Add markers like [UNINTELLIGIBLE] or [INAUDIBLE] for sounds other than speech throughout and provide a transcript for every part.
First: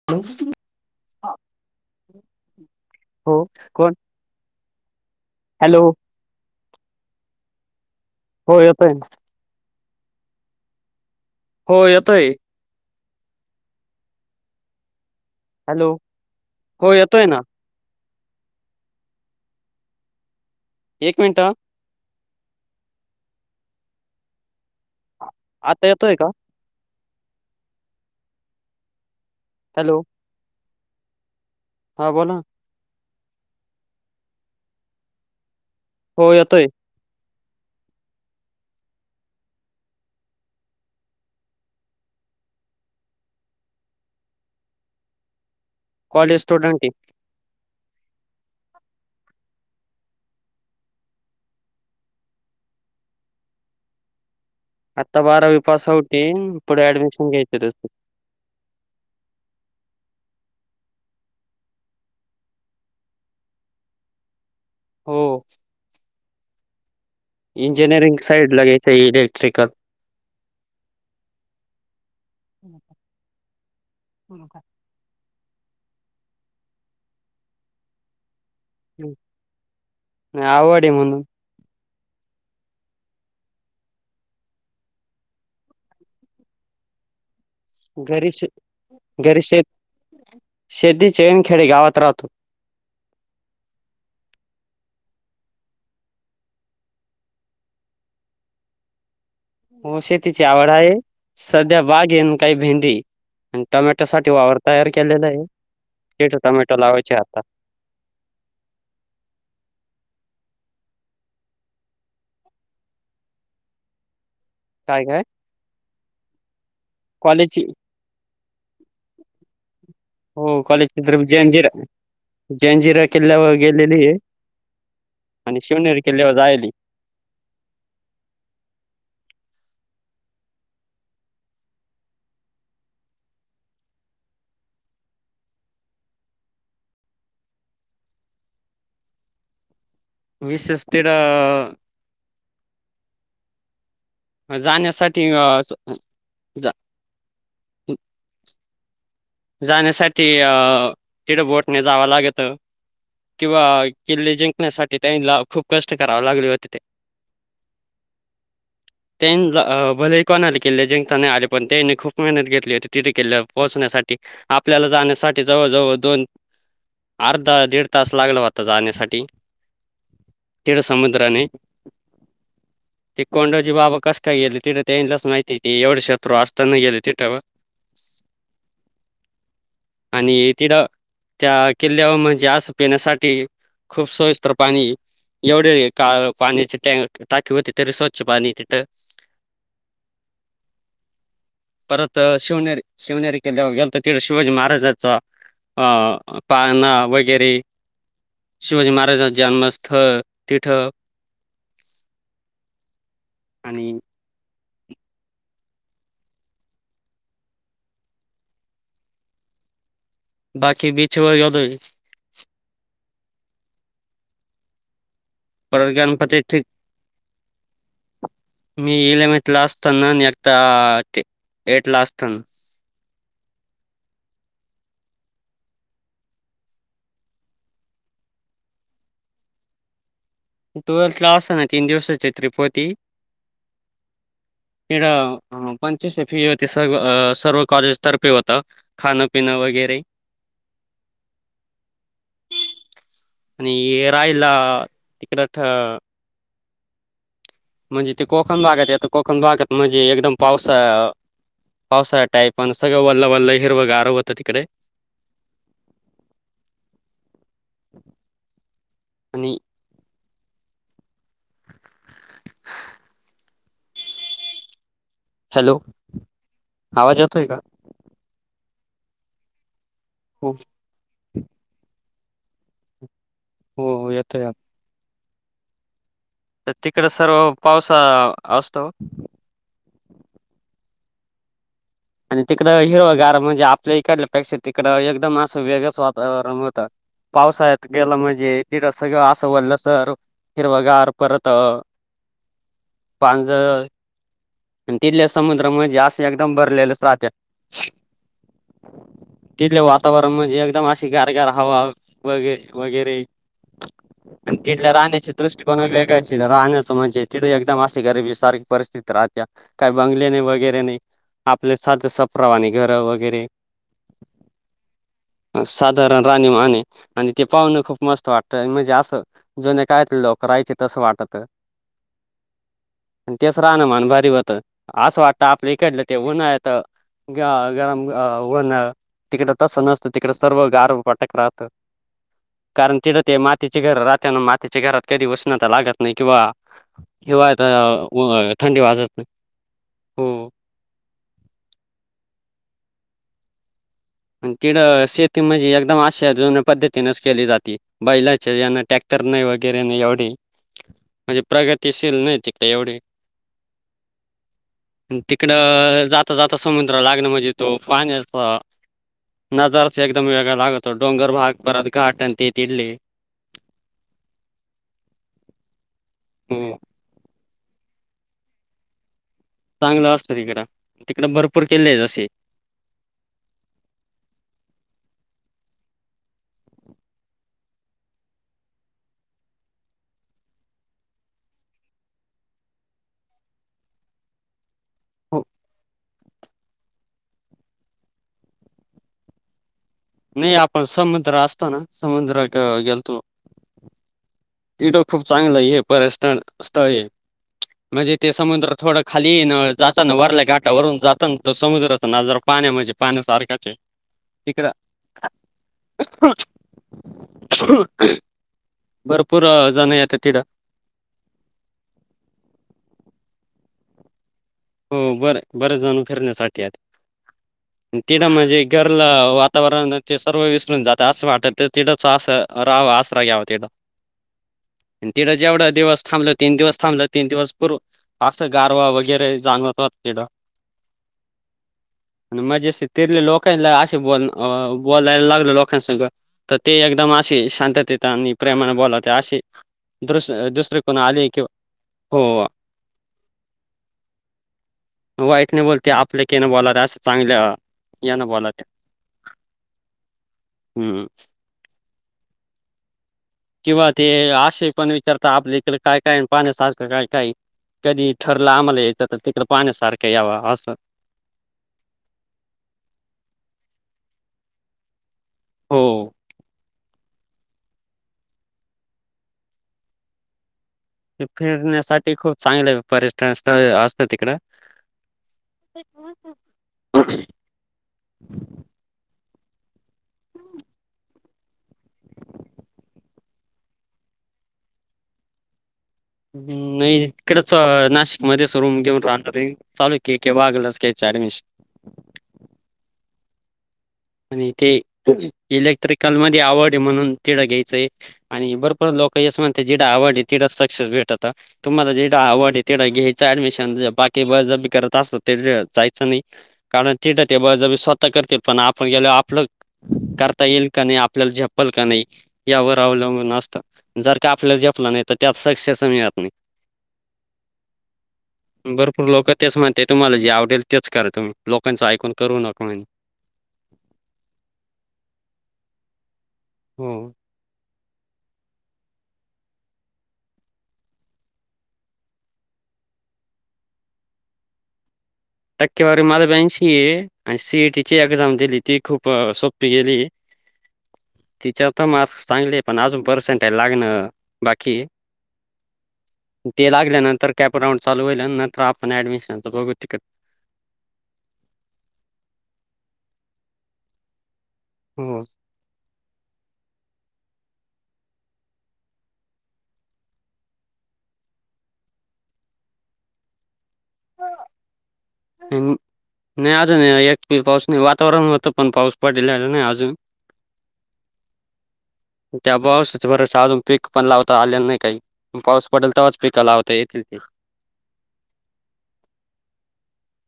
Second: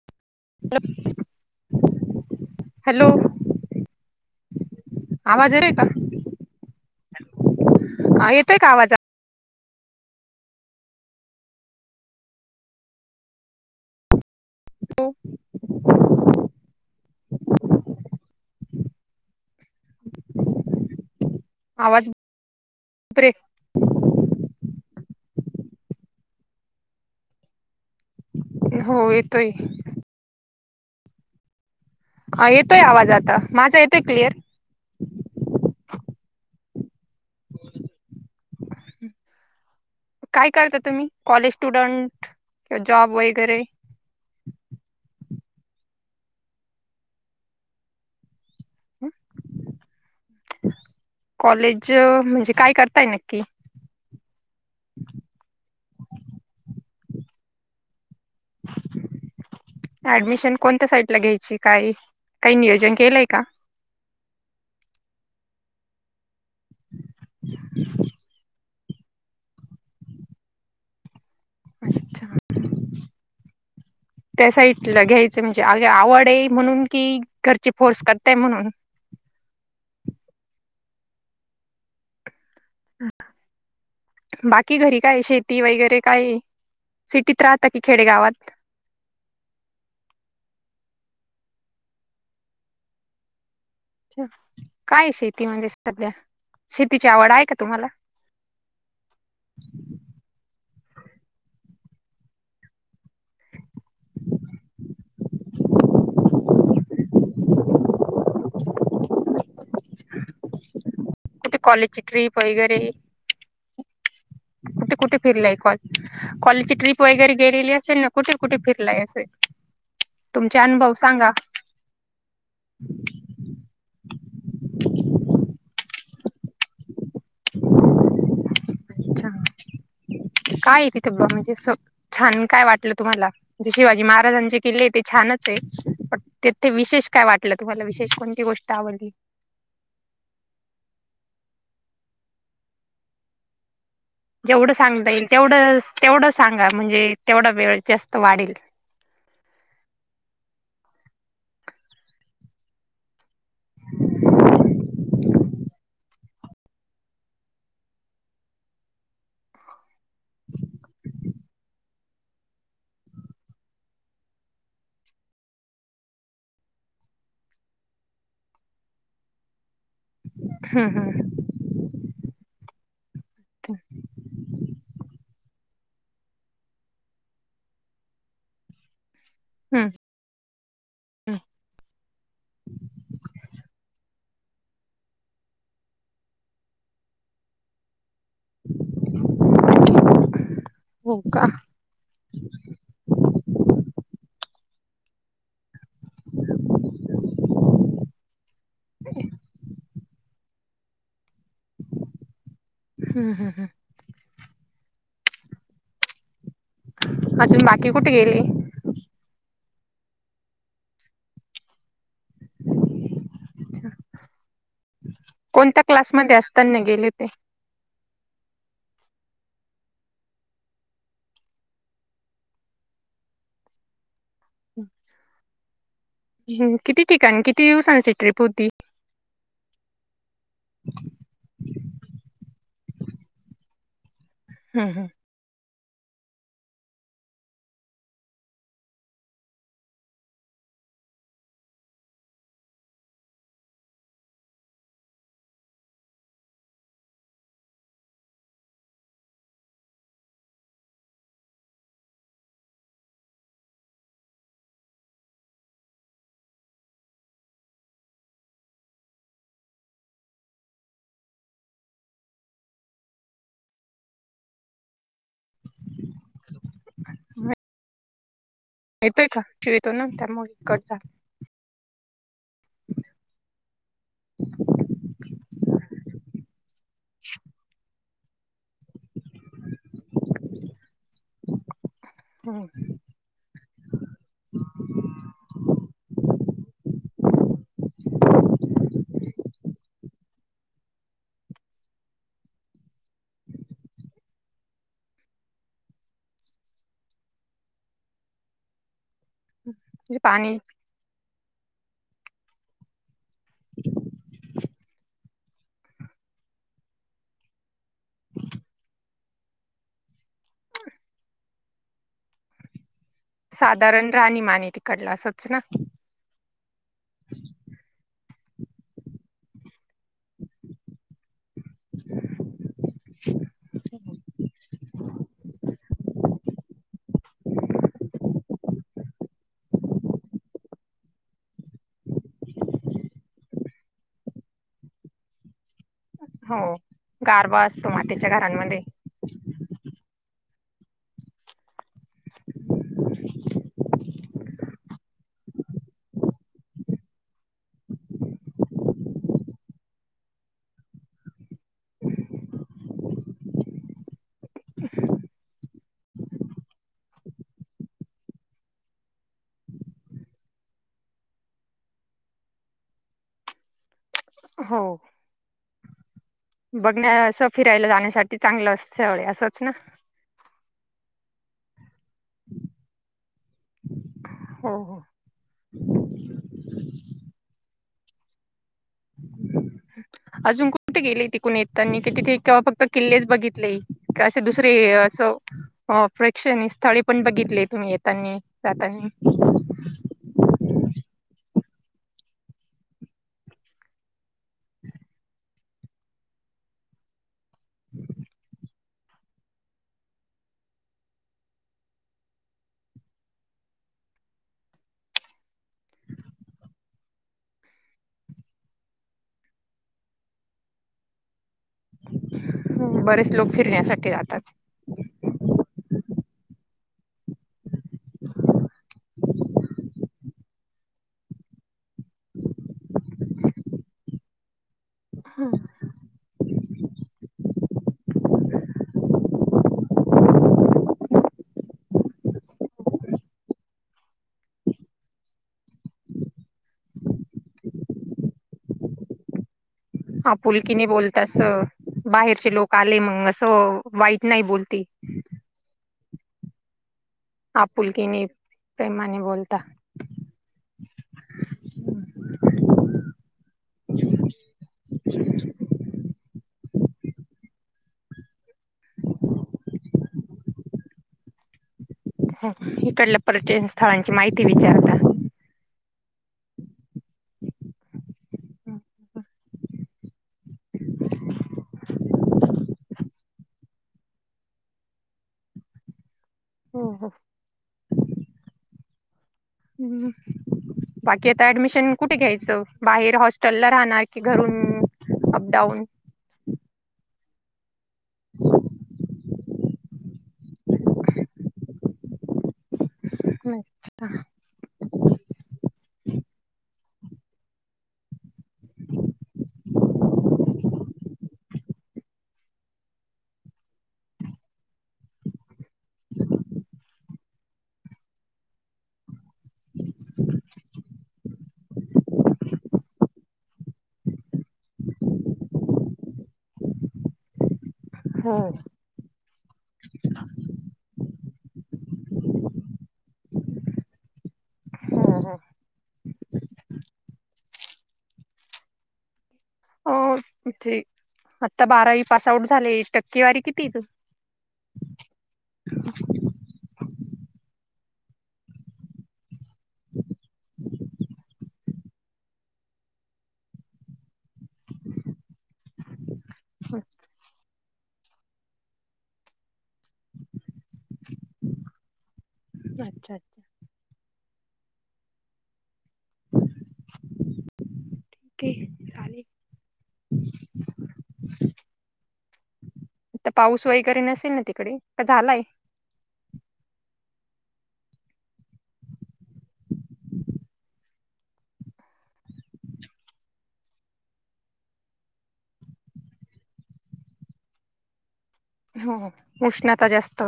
[INAUDIBLE] Hello हो कोण आवाज ये य हॅलो का आ येतोय हो का आवाज ना हो येतोय [INAUDIBLE] हॅलो हो येतोय ना येक मिनिट आवाज ब्रेक आत्ता येतोय का हो येतोय हॅलो हा बोला हा येतोय आवाज आता, माझा येतोय क्लिअर? हो येतोय काय करता तुमी कॉलेज स्टुडंट वा जॉब वगैरे? कॉलेज स्टुडंटए कॉलेज म्हणजे काय करताय नक्की आत्ता बारावी पास आऊटए पुड ऍडमिशन घ्यायच ऍडमिशन कोणत्या साईट न घ्यायची, काय काई नियोजन केलंय का? हो इंजिनिअरिंग साईड ला घेत इलेक्ट्रिकल अच्छा [INAUDIBLE] [INAUDIBLE] त्या साईडला घ्यायचं म्हणजे अगी आवडए म्हणून कि घरचे फोर्स करताय म्हणून नइ आवडए म्हणून बाकी घरी कायए शेती वगैरे कायए सिटीत राहता की घरी शे खेडेगावात घरी शेत शेती चेन खेडे गावात राहतो काय शेती म्हणजे सध्या, शेतीची आए का का तुमाला? हो शेतीची आवड आए सद्या बागी येन काइ भेंडी आण टोमॅटो साटी वावर तयार केलेलाए तिट टमॅटो लावायचे आता कुटे कॉलेची ट्रीप वैगर कुटे काय कुटे काय फिरलाय कॉलेज कॉलेची ट्रिप वगैरे कॉलेजची गेलेली असेल ना कुटे कुटे फिरलाय असे हो कॉलेची ट्रिप जंजिरा जंजिरा किल्यावर गेलेलीए आण शिवनेरी किल्ल्यावर जायली अच्छा काए तित पण अस छान काय वाटलं तुम्हाला शिवाजी महाराजांचे किल्ले ते छानचए पण तेथे विशेष काय वाटलं तुमाला विशेष कोणती गोष्ट आवडली विशेष तेराआ जेवड सांगता येईल जाण्यासाठी अ स तेवडस तेवड सांगा जा म्हणजे तेवडा वेळ जास्त वाडेल जाण्यासाटी तिड बोटने जावं लागतं किंवा किल्ले जिंकण्यासाठी त्यांनला खूप कष्ट कराव लागले होते ते [UNINTELLIGIBLE] त्यांन बअ भलेही कोणाले केल्ले जेंकता नाई आले पण त्यांइने खूप मेहनत घेतली होती तिथे केल्ल्यावर पोचण्यासाठी आपल्याला जाण्यासाठी जवळ, जवळ दोन अर्धा, दीड तास लागला होता जाण्यासाठी तेिड हम्म हम्म समुद्राने ते कोंडाजी बाबा कस का गेले तिट ते लस माहिती एवढे शत्रू असताना गेले तिट वर... हम्म. आणि तिट त्या किल्ल्यावर म्हणजे आस पिण्यासाठी खूप सोविस्त पाणी एवढे का पाण्याची टाॅ टाकी होती तरी स्वच्छ पाणी तिथ. हो का [INAUDIBLE] परत शिवनेरी शिवनेरी किल्ल्यावर गेलतो तिथ शिवाजी महाराजाचा अ पाळना वगैरे शिवाजी महाराजांच जन्म स्थळ टिठ अ हम्म, हम्म. आणि अजून बाकी कुठे गेले? बाकी बीछ वर गेलोय. कोणत्या परत क्लास मध्ये गणपती असता ना गेले होते? मी इलेवनथ ला असतानाता, एकदा एठ ला असताना. हे किती ठिकाण, किती दिवसांची ट्रिप होती? टुवेल ट्रॅव्हल्स असना तीन दिवसच्या ट्रीप होती हं [INAUDIBLE] तिट हं ह पंचश फी होती सर सर्व काॅलेज तर्फे होत खान पिन वगैरे. आणि रायला तिकड ठ म्हणजे ते कोकण भागत येत कोकण भागत म्हणजे एकदम पावसा पावसाळ्या टाईपण सगळं वल्ल, वल्ल हिरव गार होत तिकडे. आणि हॅलो [INAUDIBLE] आवाज येतोय का? येतोय का? ठेवितो नंतर मग हो कट झाला. हो हो येतो आत प्रत्येकाला सर्व पावसा असतो हो. आणि हं तिकडं म्हणजे हिरवगार म्हणजे आपल्या इकडल्यापेक्षा तिकडं एकदम असं वेगंच वातावरण होतं. पावसाळ्यात गेल म्हणजे तिथं सगळं असं वरलं सर हिरवगार परत पांजर [INAUDIBLE] तिथल्या समुद्र म्हणजे अस एकदम भरलेलं राहण्यात तिथल वातावरण पाणी म्हणजे एकदम असे ती गार, गार हवा वगैरे, वगैरे तिथल्या राहण्याच्या दृष्टीकोन वेगाळाच हे राहण्याचं म्हणजे तिथ एकदम अशी गरबी सारख परिस्थिती राहत्या काय बंगले नाही, वगैरे नाही. साद सफरावानी घर व साधारण राहणी मान आहे तिकडला असच ना? साधारण राहणी मान आणि ते पाहुणं खूप मस्त वाटतं म्हणजे असं जुने काळातले लोक करायची तसं वाटत. [INAUDIBLE] आणि तेच राहणं मान भारी होत असं वाटतं आपल्या इकड ते उन्हाळ्यात गरम होन तिकडं तसं नसतं तिकडे सर्व गार वाटक राहत. कारण तिड ते मातीचे घर राहतना मातीच्या घरात कधी उषणता लागत नाही किंवा हो. गारवा असतो मातीच्या हिवाळ्यात घरांमध्ये थंडी वाजत नाही, हो. तिड शेती म्हणजे एकदम अशा जुन्या पद्धतीनेच केली जाती. बैलाचे यांना टॅक्टर नाही वगैरे नाही एवढे. म्हणजे प्रगतीशील नाही तिकडे एवढी. तिकडं जाता जाता समुद्र लागण म्हणजे तो पाण्याचा. नजारच एकदम वेगळा लागतो डोंगर भाग परत घाट त तिडली. हो, हम्म, बघण्यां फिरायला जाण्यासाठी चांगलं अस असंच ना. फिरलो असत तिकड तिकडे भरपूर किल्ले जसे. हो हो, अजून कुठे गेले तिकून येतनी तिथे केव फक्त किल्लेच बघितले. का असे दुसरे असं हो हो, प्रेक्ष नाही स्थळे पण बघितली तुम्ही येतानी जातानी. नाही आपण समुद्र असतो ना समुद्रचा गेलतो. तट खूप चांगलं आहे पर्यन स्थळ आहे म्हणजे ते समुद्र थोडा. खाली नळ जाताना वरल्या गाटा वरून जाताना त समुद्राचा ना जरा पाण्या म्हणजे पाण्यासारख्याचे हाय. तिकड. पूर जाण येत तिडं. बरेच लोक फिरण्यासाठी जातात. हो बरं बरं जाणून फिरण्यासाठी येतात. तिथं म्हणजे घरलं वातावरण ते सर्व विसरून जातं असं वाटत. तिडच आ राहाव आसरा घ्यावा तिड तिडं जेवढा दिवस थांबलत. तीन दिवस थांबलं तीन दिवस पूर अ गारवा वगैरे जाणवत तीड. ह [INAUDIBLE] आणि मजे अस तिरले लोकांला असे ब बोलायला लागलं लोकांस. तर ते एकदम असे शांततेेत आणि प्रेमाने बोलावते असे. दस दुसरे आपुलकीने कोणा बोलत आले किंवा असं हो, बाहेरचे लोक आले मग असं वाईट नाही बोलती. वईट एकटने बोलत आप ललेके ना बोला रस. चांगल्या या आपुलकीने ना बोला त्या प्रेमाने बोलता हम्म, किंवा ते आशे पण विचारत आपल्या इक काय काय पाण्यासारखं काय काय. कधी ठरलं आम्हाला येतं तर तिकडं पाण्यासारखं यावं असं. इकडल्या पर्यन स्थळांची माहिती विचारता. हो फिरण्यासाठी खूप चांगले पर्यटन पर्यटन स्थळ असत तिकड. अ हो हो [INAUDIBLE] हम्म, बाकी आता ऍडमिशन कुठे घ्यायचं बाहेर हॉस्टेल ला राहणार की घरून अप डाऊन. नाही तिकडेच अ नाशिकमध्येच रूम घेऊन राहणार हाय. चालू आहे की, केव्हा गलस घ्यायचे ऍडमिशन. अच्छा [INAUDIBLE] आणि ते इलेक्ट्रिकल मध्ये आवड म्हणून तिडं घ्यायचंय. आणि भरपर लोक यश म्हणते जिडं आवडली तिडंच सक्सेस भेटत. तुम्हाला जेढा आवड आहे तेवढं घ्यायचं ऍडमिशन बाकी ब जी करत असतो ते जायचं नाही. कारण तेड ते बजबी स्वतः करतील पण आपण गेलो आपलं. करता येईल का नाही आपल्याला झपल का नाही. यावर अवलंबून असतं जर का आपल्याला जेपलं नाही तर त्यात सक्सेस मिळत नाही. हो, भरपूर लोक तेच म्हणते तुम्हाला जे आवडेल तेच करा तुम्ही लोकांचं ऐकून करू नका म्हणे हो. म्हणजे आता बारावी पास आउट झाले टक्केवारी किती तु? टक्केवारी मला बँनशी ए आणि सी ए टीची एक्झाम दिली ती खूप सोपी गेली हम्म. तिच्या तर मार्क्स चांगले पण अजून पर्सेंट लागणं बाकी ते लागल्यानंतर कॅपराऊंड चालू होईल्या नंतर आपण ऍडमिशन बघू तिकड अच्छा अच्छा. हो. ठीक आहे. तर पाऊस वगैरे नसेल ना तिकडे का झालाय? नाही अजून एक पाऊस नाही वातावरण हो तर पण पाऊस पडललेला नाही अजून [UNINTELLIGIBLE] त्या पावसाचं बरस पीक पण लावता आलेला नाहीये अजून काही पाऊस पडेल तेव्हाच पिक लावता येतील ते. हो हो उष्णता जास्त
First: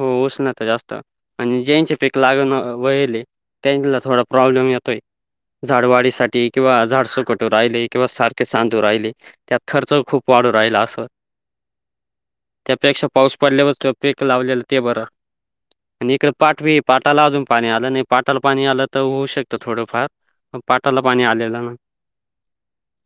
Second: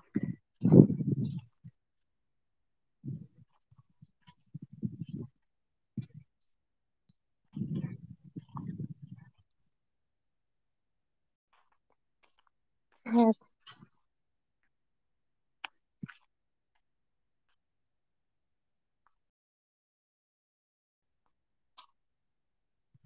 हो उष्णता जास्त आणि ज्यांचे पीक लावेल होईल आहे त्यांना थोडा प्रॉब्लेम येतो आहे. झाडवाडीसाठी किंवा झाड सुकू राहिले किंवा सारखे शांतू राहिले. त्यात खर्च खूप वाढू राहिला असं त्यापेक्षा हो पाऊस पडल्यावर पीक लावलेलं ते बर आणि इकडं पाट बी पाटाला अजून पाणी आलं नाही पाटाला पाणी आलं तर होऊ शकतं थोडंफार पाटाला पाणी आलेलं ना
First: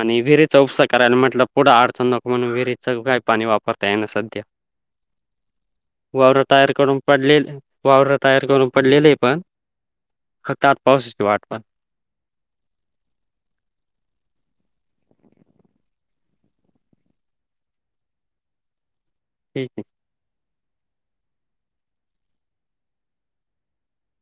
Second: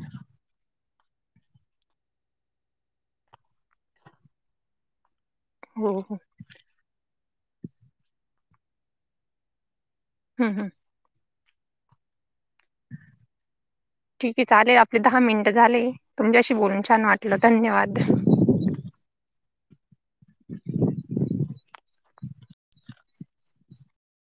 आणि विहिरीचा उपसा करायला म्हटलं पुढं अडचण नक म्हणून विहिरीचं काय पाणी वापरता ये ना सध्या. हो. हो पूर्ण तयार करून पडलेले आहे वावर तयार करून पडलेले पण हम्म फक्त हम्म आता पाऊसाची वाट पहात. [UNINTELLIGIBLE] ठीक आहे चालेल आपले दहा मिनट झाले तुमच्याशी बोलून छान वाटलं धन्यवाद. ठीक आहे.